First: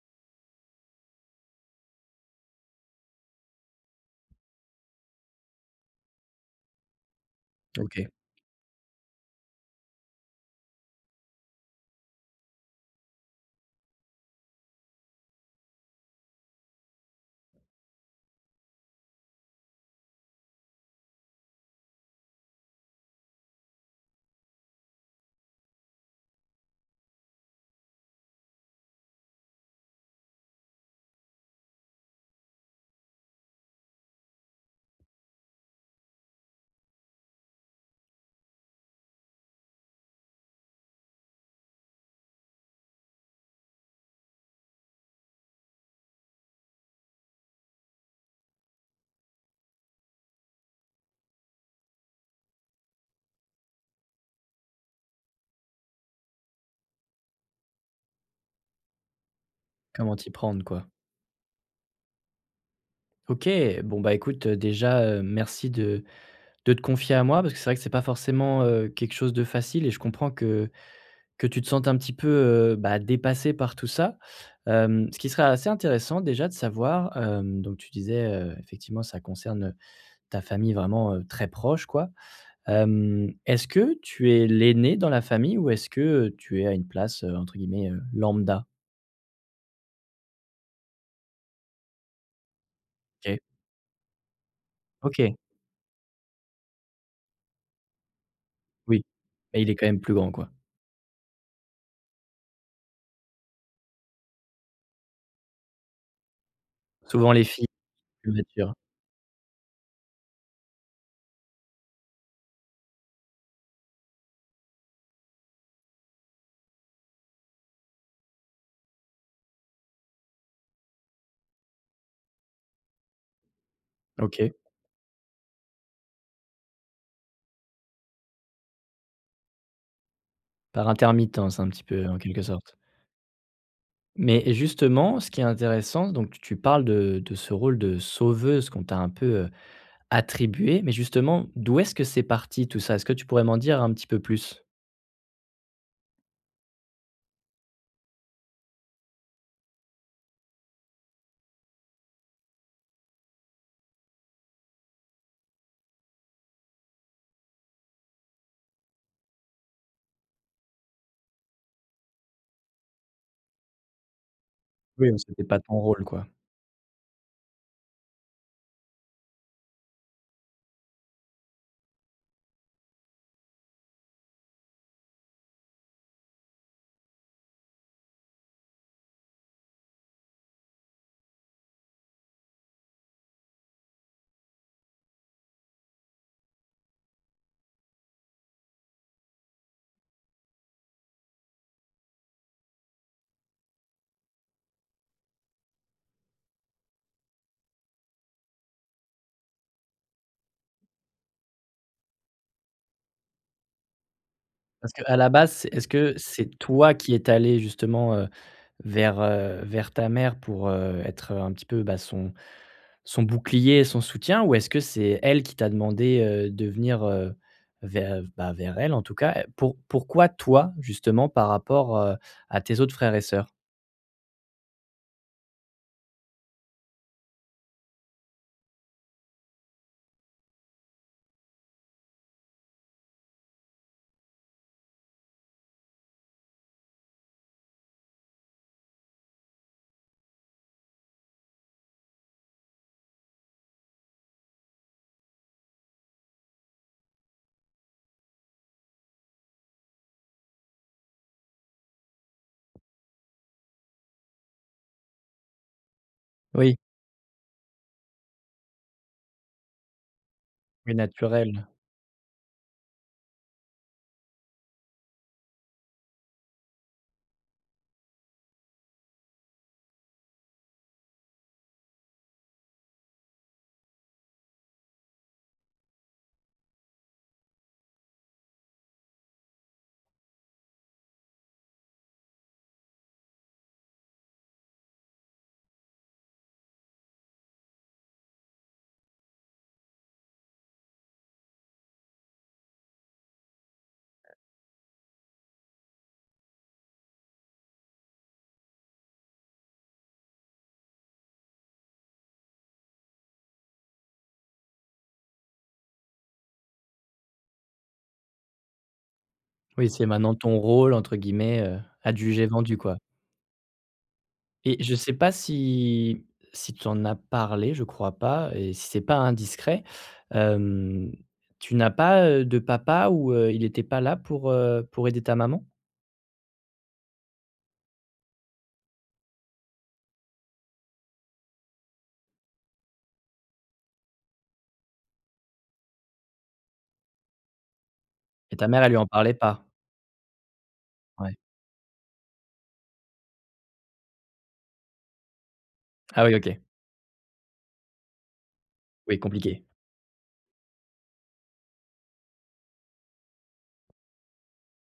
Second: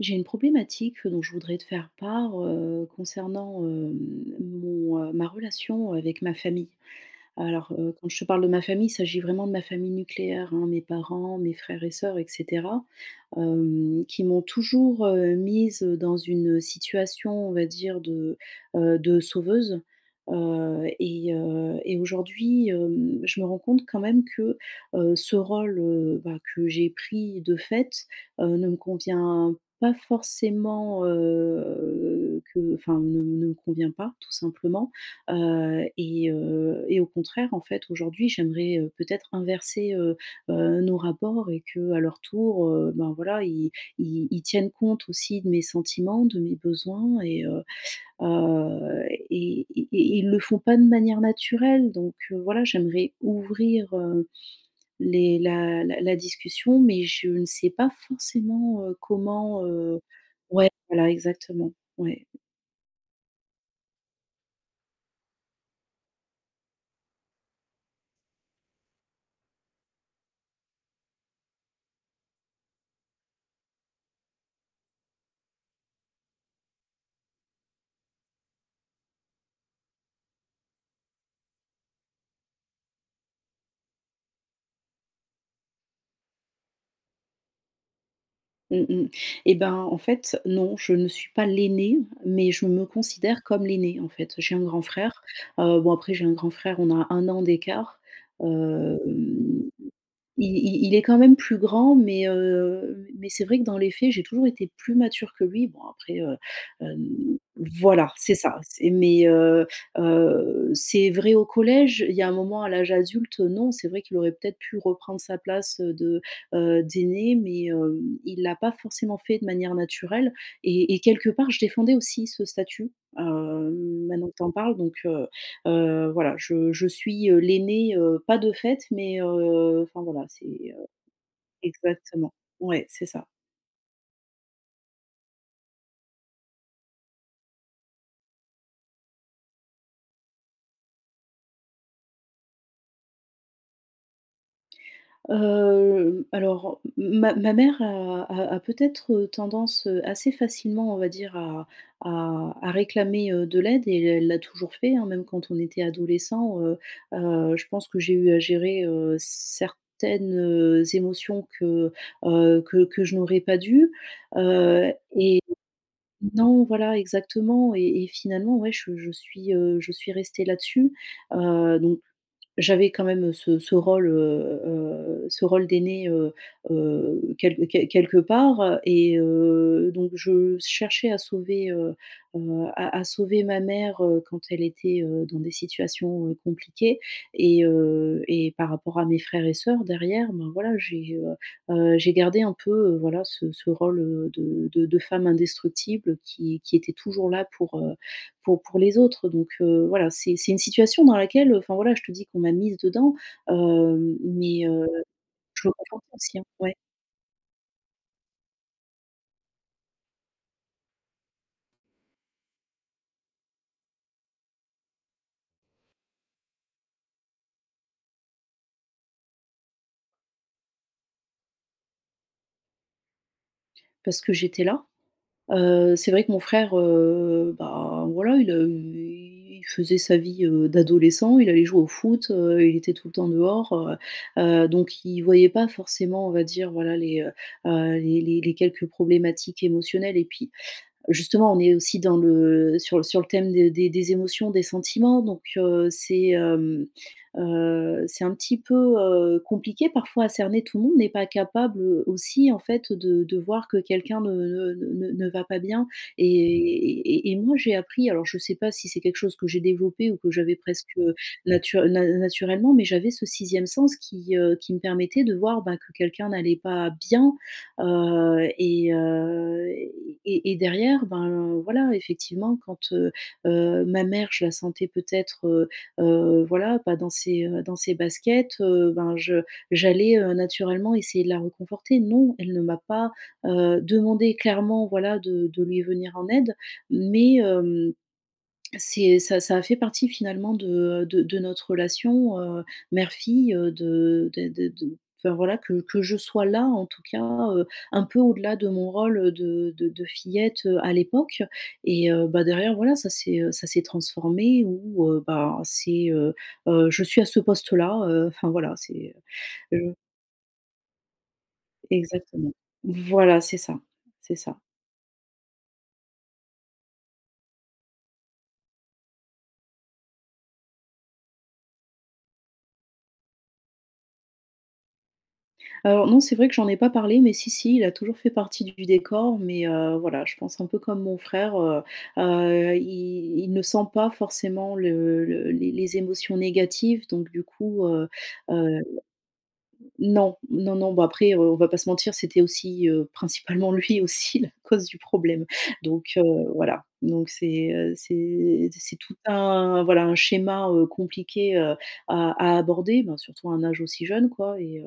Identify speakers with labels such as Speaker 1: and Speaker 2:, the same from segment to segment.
Speaker 1: J'ai une problématique dont je voudrais te faire part, heu, concernant, hem, mon, heu ma relation avec ma famille. Alors, heu,
Speaker 2: OK.
Speaker 1: quand je te parle de ma famille, il s'agit vraiment de ma famille nucléaire, hein -mes parents, mes frères et sœurs et cetera. Hem, qui m'ont toujours, heu, mise, heu, dans une situation, on va dire, de, heu, de sauveuse. Heu et heu et aujourd'hui, hem, je me rends compte quand même que, heu, ce rôle, heu, bah, que j'ai pris de fait, heu, ne me convient pas forcément, heu, que enfin, ne ne me convient pas, tout simplement. Heu et heu et au contraire, en fait, aujourd'hui j'aimerais, heu, peut-être inverser, heu heu, nos rapports et qu'à leur tour, heu, ben, voilà, ils ils ils tiennent compte aussi de mes sentiments, de mes besoins et heu heu et et et ils le font pas de manière naturelle. Donc voilà, j'aimerais ouvrir, heu, les la la la discussion mais je ne sais pas forcément, heu, comment, heu
Speaker 2: Comment t'y prendre,
Speaker 1: ouais,
Speaker 2: quoi.
Speaker 1: voilà, exactement, ouais.
Speaker 2: OK! Bon, bah, écoute déjà, heu, merci de de te confier à moi parce que c'est vrai que c'est pas forcément, heu, quelque chose de facile et je comprends que que tu te sentes un petit peu, heu, bah dépassée par tout ça. Hem, ce qui serait assez intéressant, déjà de savoir, heu donc tu disais, heu, effectivement ça concerne, heu, ta famille vraiment, heu, très proche, quoi. Hem, est-ce que tu es l'aînée dans la famille ou est-ce que, heu, tu es à une place, entre guillemets, heu, «lambda»?
Speaker 1: Mmh mmh. Et ben, en fait, non, je ne suis pas l'aînée mais je me
Speaker 2: OK.
Speaker 1: considère comme l'aînée, en fait. J'ai un grand frère,
Speaker 2: OK.
Speaker 1: heu bon après, j'ai un grand-frère, on a 1 an d'écart. Hem,
Speaker 2: Oui. Mais il est quand même plus grand,
Speaker 1: i
Speaker 2: quoi.
Speaker 1: i il est quand même plus grand mais, heu, mai mais c'est vrai que dans les faits, j'ai toujours été plus mature que lui bon après, heu, hem
Speaker 2: Souvent les filles
Speaker 1: voilà,
Speaker 2: oui,
Speaker 1: c'est
Speaker 2: c'est
Speaker 1: ça,
Speaker 2: sûr.
Speaker 1: c'est mais, heu heu, c'est vrai au collège, il y a un moment, à l'âge adulte, non, c'est vrai qu'il aurait peut-être pu reprendre sa place de, heu, d'aîné, mais, hem, il l'a pas forcément fait de manière naturelle et et quelque part, je défendais aussi ce statut, heu, maintenant que tu en
Speaker 2: Ok.
Speaker 1: parles donc, heu heu, voilà. Je je suis, heu, l'aînée, heu, pas de fait mais, heu enfin voilà, c'est, heu
Speaker 2: Par intermittence, un petit peu, en
Speaker 1: exactement.
Speaker 2: quelque sorte.
Speaker 1: Ouais, c'est ça.
Speaker 2: Mais et justement ce qui est intéressant donc tu tu parles de de ce rôle de sauveuse qu'on t'a un peu, heu, attribué, mais justement, d'où est-ce que c'est parti tout ça? Est-ce que tu pourrais m'en dire un petit peu plus?
Speaker 1: Hem, alors m m ma ma mère a a a peut-être, heu, tendance, heu, assez facilement, on va dire à à à réclamer, heu, de l'aide et elle l'a toujours fait, hein, même quand on était adolescents, heu heu, je pense que j'ai eu à gérer, heu, certaines, heu, émotions que, heu, que que je n'aurais pas dû. Heu,
Speaker 2: Oui, mais
Speaker 1: et
Speaker 2: c'était pas ton rôle, quoi.
Speaker 1: non voilà exactement et et finalement ouais je je suis, heu, je suis restée là-dessus, heu, donc j'avais quand même ce ce rôle, heu heu, ce rôle d'aînée, heu heu, quelq quel quelque part et heu, donc je s cherchais à sauver, heu heu, à à sauver ma mère, heu, quand elle était, heu, dans des situations, heu, compliquées et heu et par rapport à mes frères et sœurs derrière ben, voilà j'ai, heu heu, j'ai gardé un peu, heu, voilà, ce ce rôle, heu, de de de femme indestructible qui qui était toujours là pour, heu, pour pour les autres donc, heu, voilà c'est c'est une situation dans laquelle enfin voilà je te dis, qu'on m'a mise dedans, hem, mais, heu,
Speaker 2: Parce qu'à la base,
Speaker 1: je le
Speaker 2: c'est est-ce
Speaker 1: comprends
Speaker 2: que
Speaker 1: aussi hein,
Speaker 2: c'est
Speaker 1: ouais.
Speaker 2: toi qui es allée justement, heu, vers, heu, vers ta mère pour, heu, être un petit peu, bah, son son bouclier et son soutien, ou est-ce que c'est elle qui t'a demandé, heu, de venir, heu, ver bah, vers elle en tout cas? Pour pourquoi toi justement par rapport, heu, à tes autres frères et sœurs?
Speaker 1: Parce que j'étais là. Heu, c'est vrai que mon frère, heu, bah voilà, il a eu il faisait sa vie, heu, d'adolescent, il allait jouer au foot, heu, il était tout le temps dehors, heu heu, donc il voyait pas forcément on va dire voilà les, heu heu, les les les quelques problématiques émotionnelles et puis justement on est aussi dans le sur sur le thème de des des émotions, des sentiments, donc, heu, c'est, hem, heu, c'est un petit peu, heu, compliqué parfois à cerner, tout le monde n'est pas capable, heu, aussi en fait, de de voir que quelqu'un ne ne ne ne va pas bien et
Speaker 2: Oui.
Speaker 1: et et moi j'ai appris alors je sais pas si c'est quelque chose que j'ai développé ou que j'avais
Speaker 2: Plus
Speaker 1: presque, heu,
Speaker 2: naturel.
Speaker 1: natur na naturellement, mais j'avais ce 6e sens, qui, heu, qui me permettait de voir, bah, que quelqu'un n'allait pas bien, heu, et heu, et et derrière ben voilà, effectivement quand, heu heu, ma mère je la sentais peut-être, heu heu, voilà, pas dans ses, heu, dans ses baskets, heu, ben, je j'allais, heu, naturellement essayer de la réconforter. Non, elle ne m'a pas, heu, demandé clairement voilà de de lui venir en aide, mais, hem, c'est ça ça a fait partie finalement de, heu, de de notre relation, heu, mère-fille, heu, de de de de enfin voilà que que je sois là en tout cas, heu, un peu au-delà de mon rôle de de de fillette, heu, à l'époque et heu, bah derrière, voilà ça s'est, heu, ça s'est transformé où, heu, bah, c'est heu heu, je suis à ce poste-là, heu, enfin voilà c'est, je
Speaker 2: Oui, c'est maintenant ton «rôle» entre guillemets, heu, adjugé
Speaker 1: Exactement.
Speaker 2: vendu, quoi.
Speaker 1: Voilà c'est ça. C'est ça.
Speaker 2: Et je sais pas si si tu en as parlé- je crois pas- et si c'est pas indiscret, hem, tu n'as pas, heu, de papa ou, heu, il était pas là pour, heu, pour aider ta maman?
Speaker 1: Alors non c'est vrai que j'en ai pas parlé mais si, si, il a toujours fait partie du décor mais, heu, voilà, je pense un peu comme mon frère, heu heu, il il ne sent pas forcément le le les les émotions négatives, donc du coup, heu
Speaker 2: Et ta
Speaker 1: heu
Speaker 2: mère, elle lui en parlait pas?
Speaker 1: non. Non, non. Bon après,
Speaker 2: Ouais.
Speaker 1: heu, on va pas se mentir, c'était aussi, heu, principalement lui aussi la cause du problème. Donc, heu,
Speaker 2: Ah oui, OK.
Speaker 1: voilà, donc c'est, heu, c'est c'est c'est tout
Speaker 2: Oui, compliqué.
Speaker 1: un voilà un schéma, heu, compliqué, heu, à à aborder- bon surtout à un âge aussi jeune, quoi- et heu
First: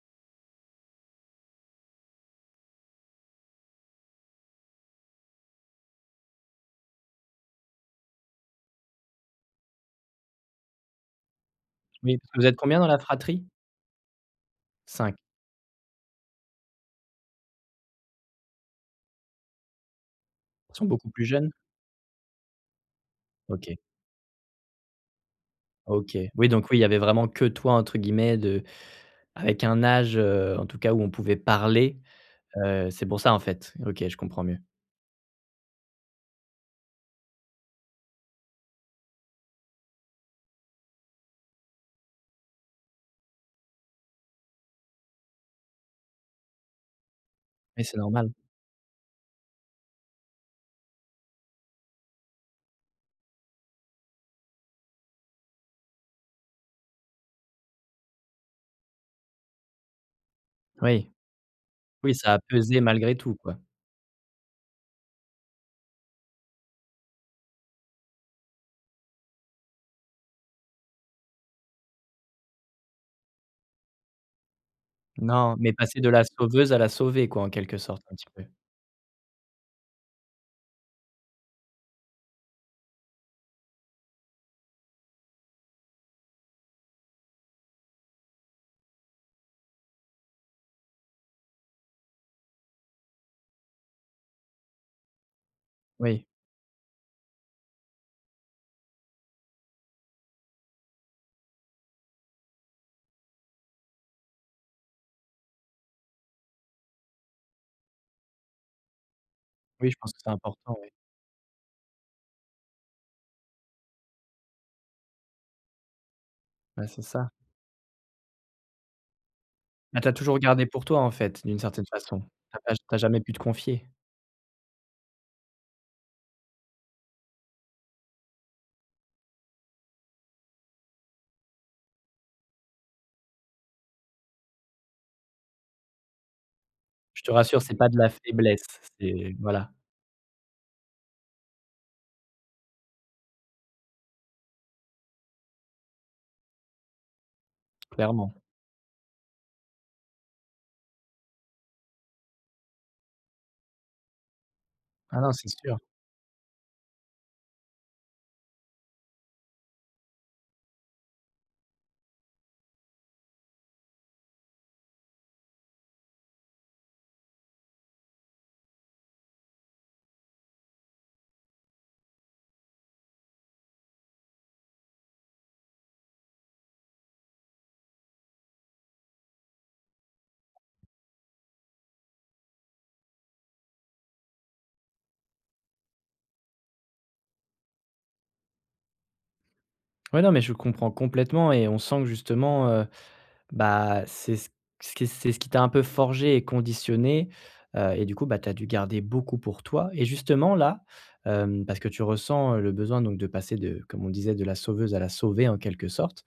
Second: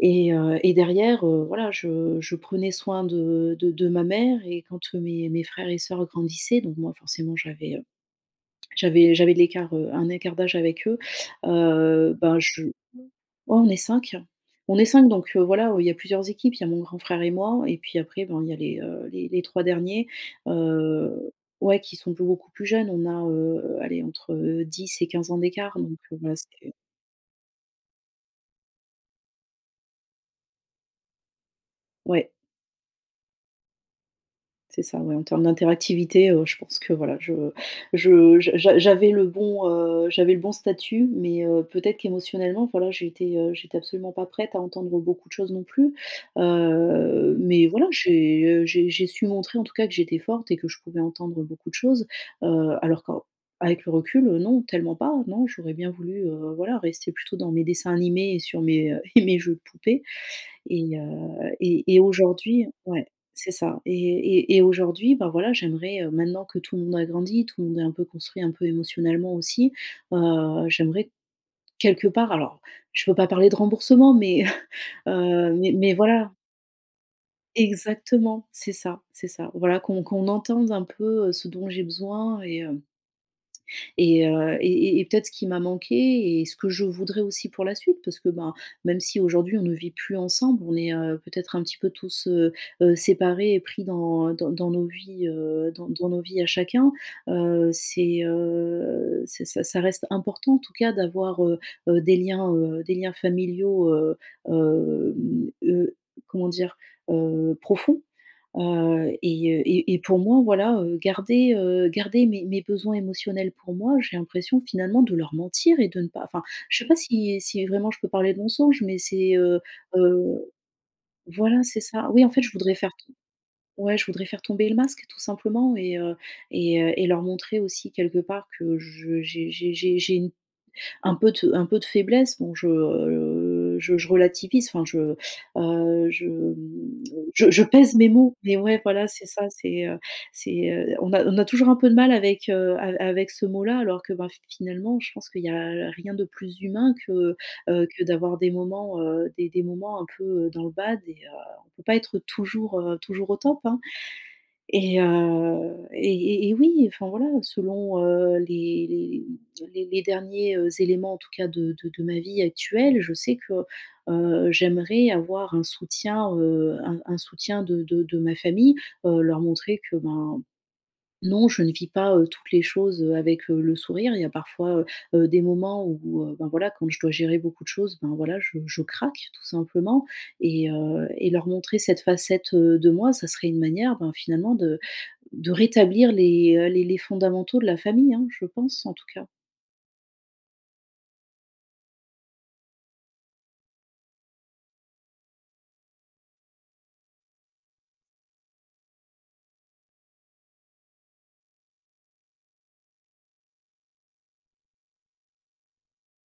Speaker 1: et heu, et derrière, heu, voilà je je prenais soin de de de ma mère et quand mes mes frères et sœurs grandissaient donc moi forcément j'avais, heu, j'avais j'avais de l'écart, heu, un écart d'âge avec eux. Heu,
Speaker 2: Oui, parce
Speaker 1: bah
Speaker 2: que vous êtes
Speaker 1: je ouais,
Speaker 2: combien dans la fratrie?
Speaker 1: on est 5 on est 5
Speaker 2: 5.
Speaker 1: donc, heu, voilà, il y a plusieurs équipes- il y a mon grand frère et moi et puis après bon il y a les, heu, les les 3 derniers,
Speaker 2: Ils sont beaucoup plus
Speaker 1: heu,
Speaker 2: jeunes?
Speaker 1: ouais, qui sont beaucoup plus jeunes, on a,
Speaker 2: OK.
Speaker 1: heu, allez entre 10 et 15 ans d'écart donc
Speaker 2: OK.
Speaker 1: voilà ce
Speaker 2: Oui
Speaker 1: que
Speaker 2: donc oui, il y avait vraiment que «toi» entre guillemets de avec un âge, heu, en tout cas où on pouvait parler,
Speaker 1: Ouais.
Speaker 2: heu, c'est pour ça, en fait. OK, je comprends mieux.
Speaker 1: C'est ça, ouais, en termes d'interactivité, heu, je pense que voilà je je j'a j'a j'avais le bon, heu, j'avais le bon statut, mais, heu, peut-être qu'émotionnellement, voilà, j'étais, heu, j'étais absolument pas prête à entendre, heu, beaucoup de choses non plus. Heu, mais
Speaker 2: Mais
Speaker 1: voilà,
Speaker 2: c'est normal.
Speaker 1: j'ai, heu, j'ai j'ai su montrer, en tout cas, que j'étais forte et que je pouvais entendre beaucoup de choses. Heu, alors qu'en avec le recul, heu, non, tellement pas, non, j'aurais bien voulu, heu, voilà rester plutôt dans mes dessins animés et sur mes, heu et mes jeux de poupées et heu,
Speaker 2: Oui.
Speaker 1: et et
Speaker 2: Oui, ça a
Speaker 1: aujourd'hui
Speaker 2: pesé,
Speaker 1: ouais
Speaker 2: malgré tout,
Speaker 1: c'est
Speaker 2: quoi.
Speaker 1: ça et et et aujourd'hui, bah voilà, j'aimerais, heu, maintenant que tout le monde a grandi, tout le monde est un peu construit un peu émotionnellement aussi, bah, j'aimerais quelque part, alors, je ne peux pas parler de remboursement, mais, heu,
Speaker 2: Non,
Speaker 1: mais
Speaker 2: mais
Speaker 1: mais
Speaker 2: passer de la
Speaker 1: voilà.
Speaker 2: sauveuse à la sauvée quoi, en quelque sorte un petit peu.
Speaker 1: Exactement. C'est ça. C'est ça. Voilà qu'on qu'on entende un peu, heu, ce dont j'ai besoin et hem et heu, et et et peut-être ce qui m'a manqué et ce que je voudrais aussi pour la suite parce que ben, même si aujourd'hui, on ne vit plus ensemble, on est, heu, peut-être un petit peu tous, heu heu, séparés et pris dans dans dans nos vies, heu, dans dans nos
Speaker 2: Oui.
Speaker 1: vies à chacun. Heu, c'est, heu, c'est ça ça reste important en tout cas d'avoir, heu heu, des liens, heu, des liens familiaux, heu, hem, heu, comment dire? Heu, profonds, heu et heu,
Speaker 2: Oui
Speaker 1: et
Speaker 2: je
Speaker 1: et
Speaker 2: pense
Speaker 1: pour
Speaker 2: que c'est
Speaker 1: moi
Speaker 2: important,
Speaker 1: voilà,
Speaker 2: ouais.
Speaker 1: heu, garder, heu, garder mes mes besoins émotionnels pour moi j'ai l'impression finalement de leur mentir et de ne pas enfin je
Speaker 2: Ouais,
Speaker 1: sais pas
Speaker 2: c'est ça.
Speaker 1: si si vraiment je peux parler de mensonge, mais c'est, heu
Speaker 2: Mais tu as toujours
Speaker 1: heu
Speaker 2: gardé pour toi en fait, d'une
Speaker 1: voilà c'est
Speaker 2: certaine
Speaker 1: ça,
Speaker 2: façon.
Speaker 1: oui, en fait, je
Speaker 2: Tu as pas
Speaker 1: voudrais
Speaker 2: tu
Speaker 1: faire
Speaker 2: as
Speaker 1: t
Speaker 2: jamais pu te confier.
Speaker 1: ouais, je voudrais faire tomber le masque tout simplement, et heu, et heu, et leur montrer aussi quelque part que je j'ai j'ai j'ai j'ai une un peu de un peu de faiblesse. Donc je, heu, je je relativise enfin je, heu, je, mmh,
Speaker 2: Je te
Speaker 1: je
Speaker 2: rassure,
Speaker 1: je
Speaker 2: c'est pas
Speaker 1: pèse
Speaker 2: de
Speaker 1: mes
Speaker 2: la
Speaker 1: mots, mais
Speaker 2: faiblesse,
Speaker 1: ouais, voilà c'est
Speaker 2: c'est
Speaker 1: ça,
Speaker 2: voilà.
Speaker 1: c'est, heu, c'est, heu, on a on a toujours un peu de mal avec, heu, av avec ce mot là. Alors que bah, finalement je pense qu'il y a rien de plus humain que, heu, que
Speaker 2: Clairement.
Speaker 1: d'avoir des moments, heu, des des moments un peu, heu, dans le bad. Et heu, on peut pas être toujours, heu, toujours au top, hein, et
Speaker 2: Ah non, c'est
Speaker 1: heu,
Speaker 2: sûr.
Speaker 1: et et et oui enfin voilà, selon, heu, les les les derniers, heu, éléments, en tout cas de de de ma vie actuelle, je sais que, heu, j'aimerais avoir un soutien, heu, un un soutien de de de ma famille, heu, leur montrer que ben non, je ne vis pas, heu, toutes les choses, heu, avec, heu, le sourire, il y a parfois, heu heu, des moments où, heu, ben voilà, quand je dois gérer beaucoup de choses, ben voilà, je je craque tout simplement, et heu, et leur montrer cette facette, heu, de moi, ça serait une manière, ben finalement de de rétablir les, heu, les les fondamentaux de la famille, hein. Je pense en tout cas.
Speaker 2: Ouais non, mais je comprends complètement et on sent que justement, heu, bah, c'est c c qu'est ce qui t'a un peu forgée et conditionnée, heu, et du coup, bah, t'as dû garder beaucoup pour toi, et justement là, hem, parce que tu ressens, heu, le besoin donc de passer de- comme on disait, de la sauveuse à la sauvée, en quelque sorte-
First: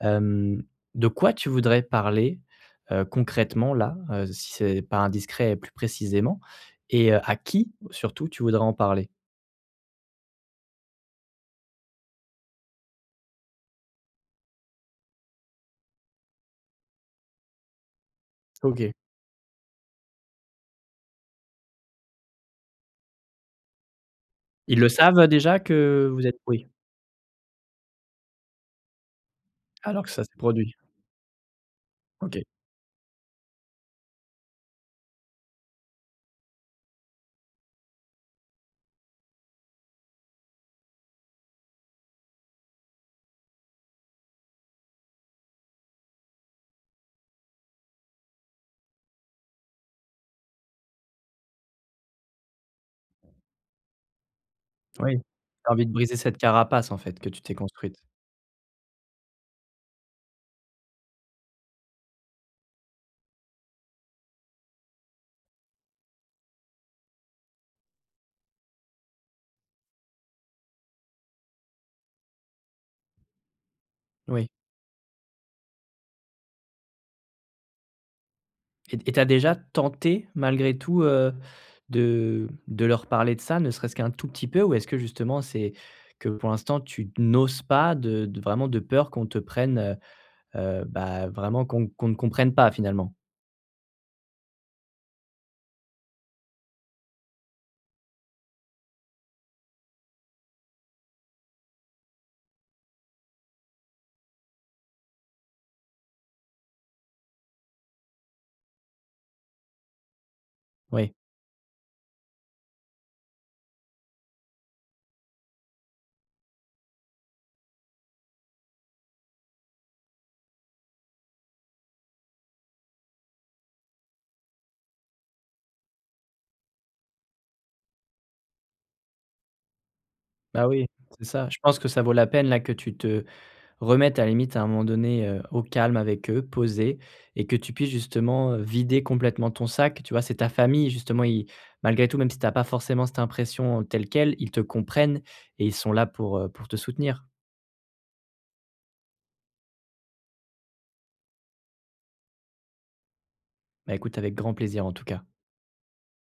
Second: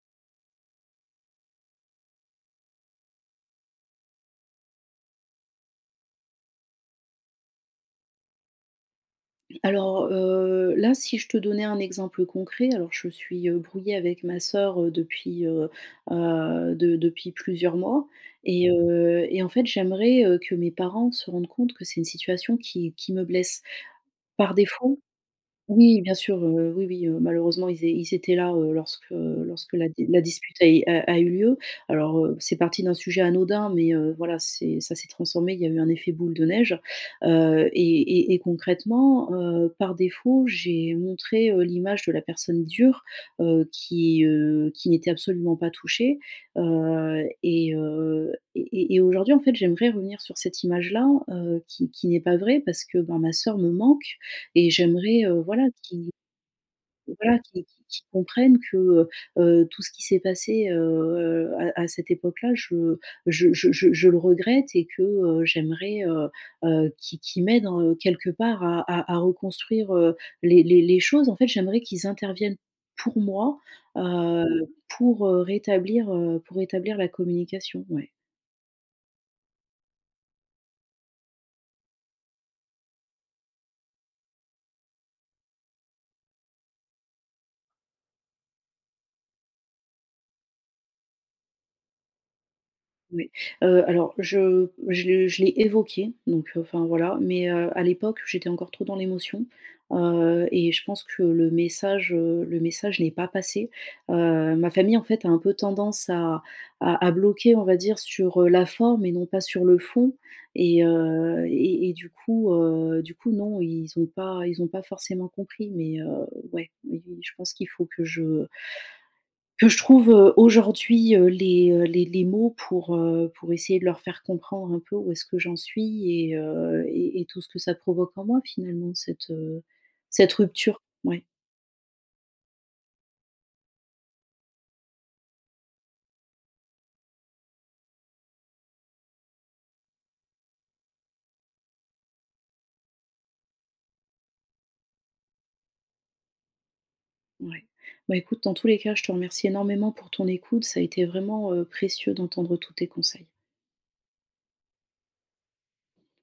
Speaker 2: hem, de quoi tu voudrais parler, heu, concrètement là, heu, si c'est pas indiscret et plus précisément et heu, à qui surtout tu voudrais en parler?
Speaker 1: Alors, heu, là, si je te donnais un exemple concret, alors je suis, heu, brouillée avec ma sœur, heu, depuis, heu heu, de depuis plusieurs mois et
Speaker 2: OK.
Speaker 1: heu, et en fait, j'aimerais, heu, que mes parents se rendent compte que c'est une situation qui qui me blesse par
Speaker 2: Ils le
Speaker 1: défaut
Speaker 2: savent déjà
Speaker 1: oui
Speaker 2: que
Speaker 1: bien
Speaker 2: vous êtes
Speaker 1: sûr,
Speaker 2: oui.
Speaker 1: heu, oui oui, heu, malheureusement ils é ils étaient là, heu, lorsque lorsque la
Speaker 2: Alors
Speaker 1: d
Speaker 2: que
Speaker 1: la
Speaker 2: ça s'est
Speaker 1: dispute
Speaker 2: produit.
Speaker 1: est a a eu lieu. Alors, heu,
Speaker 2: OK.
Speaker 1: c'est parti d'un sujet anodin mais, heu, voilà, c'est ça s'est transformé, il y a eu un effet boule de neige, heu, et et et concrètement, heu, par défaut, j'ai montré, heu, l'image de la personne dure, heu, qui, heu, qui n'était absolument pas touchée, heu, et heu, et et aujourd'hui, en fait, j'aimerais revenir sur cette image-là, heu, qui qui n'est pas vraie parce que ben ma sœur me manque et
Speaker 2: Oui, tu
Speaker 1: j'aimerais, heu, voilà,
Speaker 2: as envie de
Speaker 1: qui
Speaker 2: briser cette carapace, en fait, que
Speaker 1: voilà,
Speaker 2: tu t'es
Speaker 1: qu'ils qu'ils
Speaker 2: construite.
Speaker 1: qu'ils comprennent que, heu heu, tout ce qui s'est passé, heu, à à cette époque-la je je je je je le regrette et que, heu, j'aimerais, heu heu, qu'ils qu'ils m'aident en quelque part à à reconstruire, heu, les les les choses, en fait. J'aimerais qu'ils interviennent, pour moi, heu,
Speaker 2: Oui.
Speaker 1: pour rétablir, heu, pour rétablir la communication, ouais.
Speaker 2: Et t et tu as déjà tenté, malgré tout, heu, de de leur parler de ça, ne serait-ce qu'un tout petit peu, ou est-ce que justement c'est que, pour l'instant, tu d n'oses pas de de vraiment de peur qu'on te prenne, heu heu, bah, vraiment qu'on qu'on ne comprenne pas, finalement?
Speaker 1: Oui. Heu, alors je je le je l'ai évoqué, donc enfin, voilà, mais heu à l'époque j'étais encore trop dans l'émotion, heu et je pense que le message, heu, le message n'est pas passé. Heu, ma famille, en fait, a un peu tendance à à à bloquer, on va dire, sur, heu, la forme et non pas sur le fond et
Speaker 2: Oui.
Speaker 1: heu et et du coup, heu, du coup, non, ils ont pas ils ont pas forcément compris, mais, heu, ouais, mais je pense qu'il faut que je que je trouve, heu, aujourd'hui, heu, les, heu, les les mots pour, heu, pour essayer de leur faire comprendre un peu où est-ce que j'en suis et heu et et tout ce que ça provoque en moi, finalement, cette, heu, cette
Speaker 2: Bah
Speaker 1: rupture.
Speaker 2: oui! C'est
Speaker 1: Ouais.
Speaker 2: ça. Je pense que ça vaut la peine, là, que tu te remettes à la limite à un moment donné, heu, au calme avec eux, posés, et que tu puisses justement, heu, vider complètement ton sac, tu vois? C'est ta famille, justement, ils malgré tout, même si t'as pas forcément cette impression, heu, telle quelle, ils te comprennent et ils sont là pour, heu, pour te soutenir.
Speaker 1: Ouais. Bon, écoute, dans tous les cas je te remercie énormément pour ton écoute, ça a été vraiment, heu, précieux d'entendre tous tes conseils.
Speaker 2: Bah, écoute avec grand plaisir, en tout cas.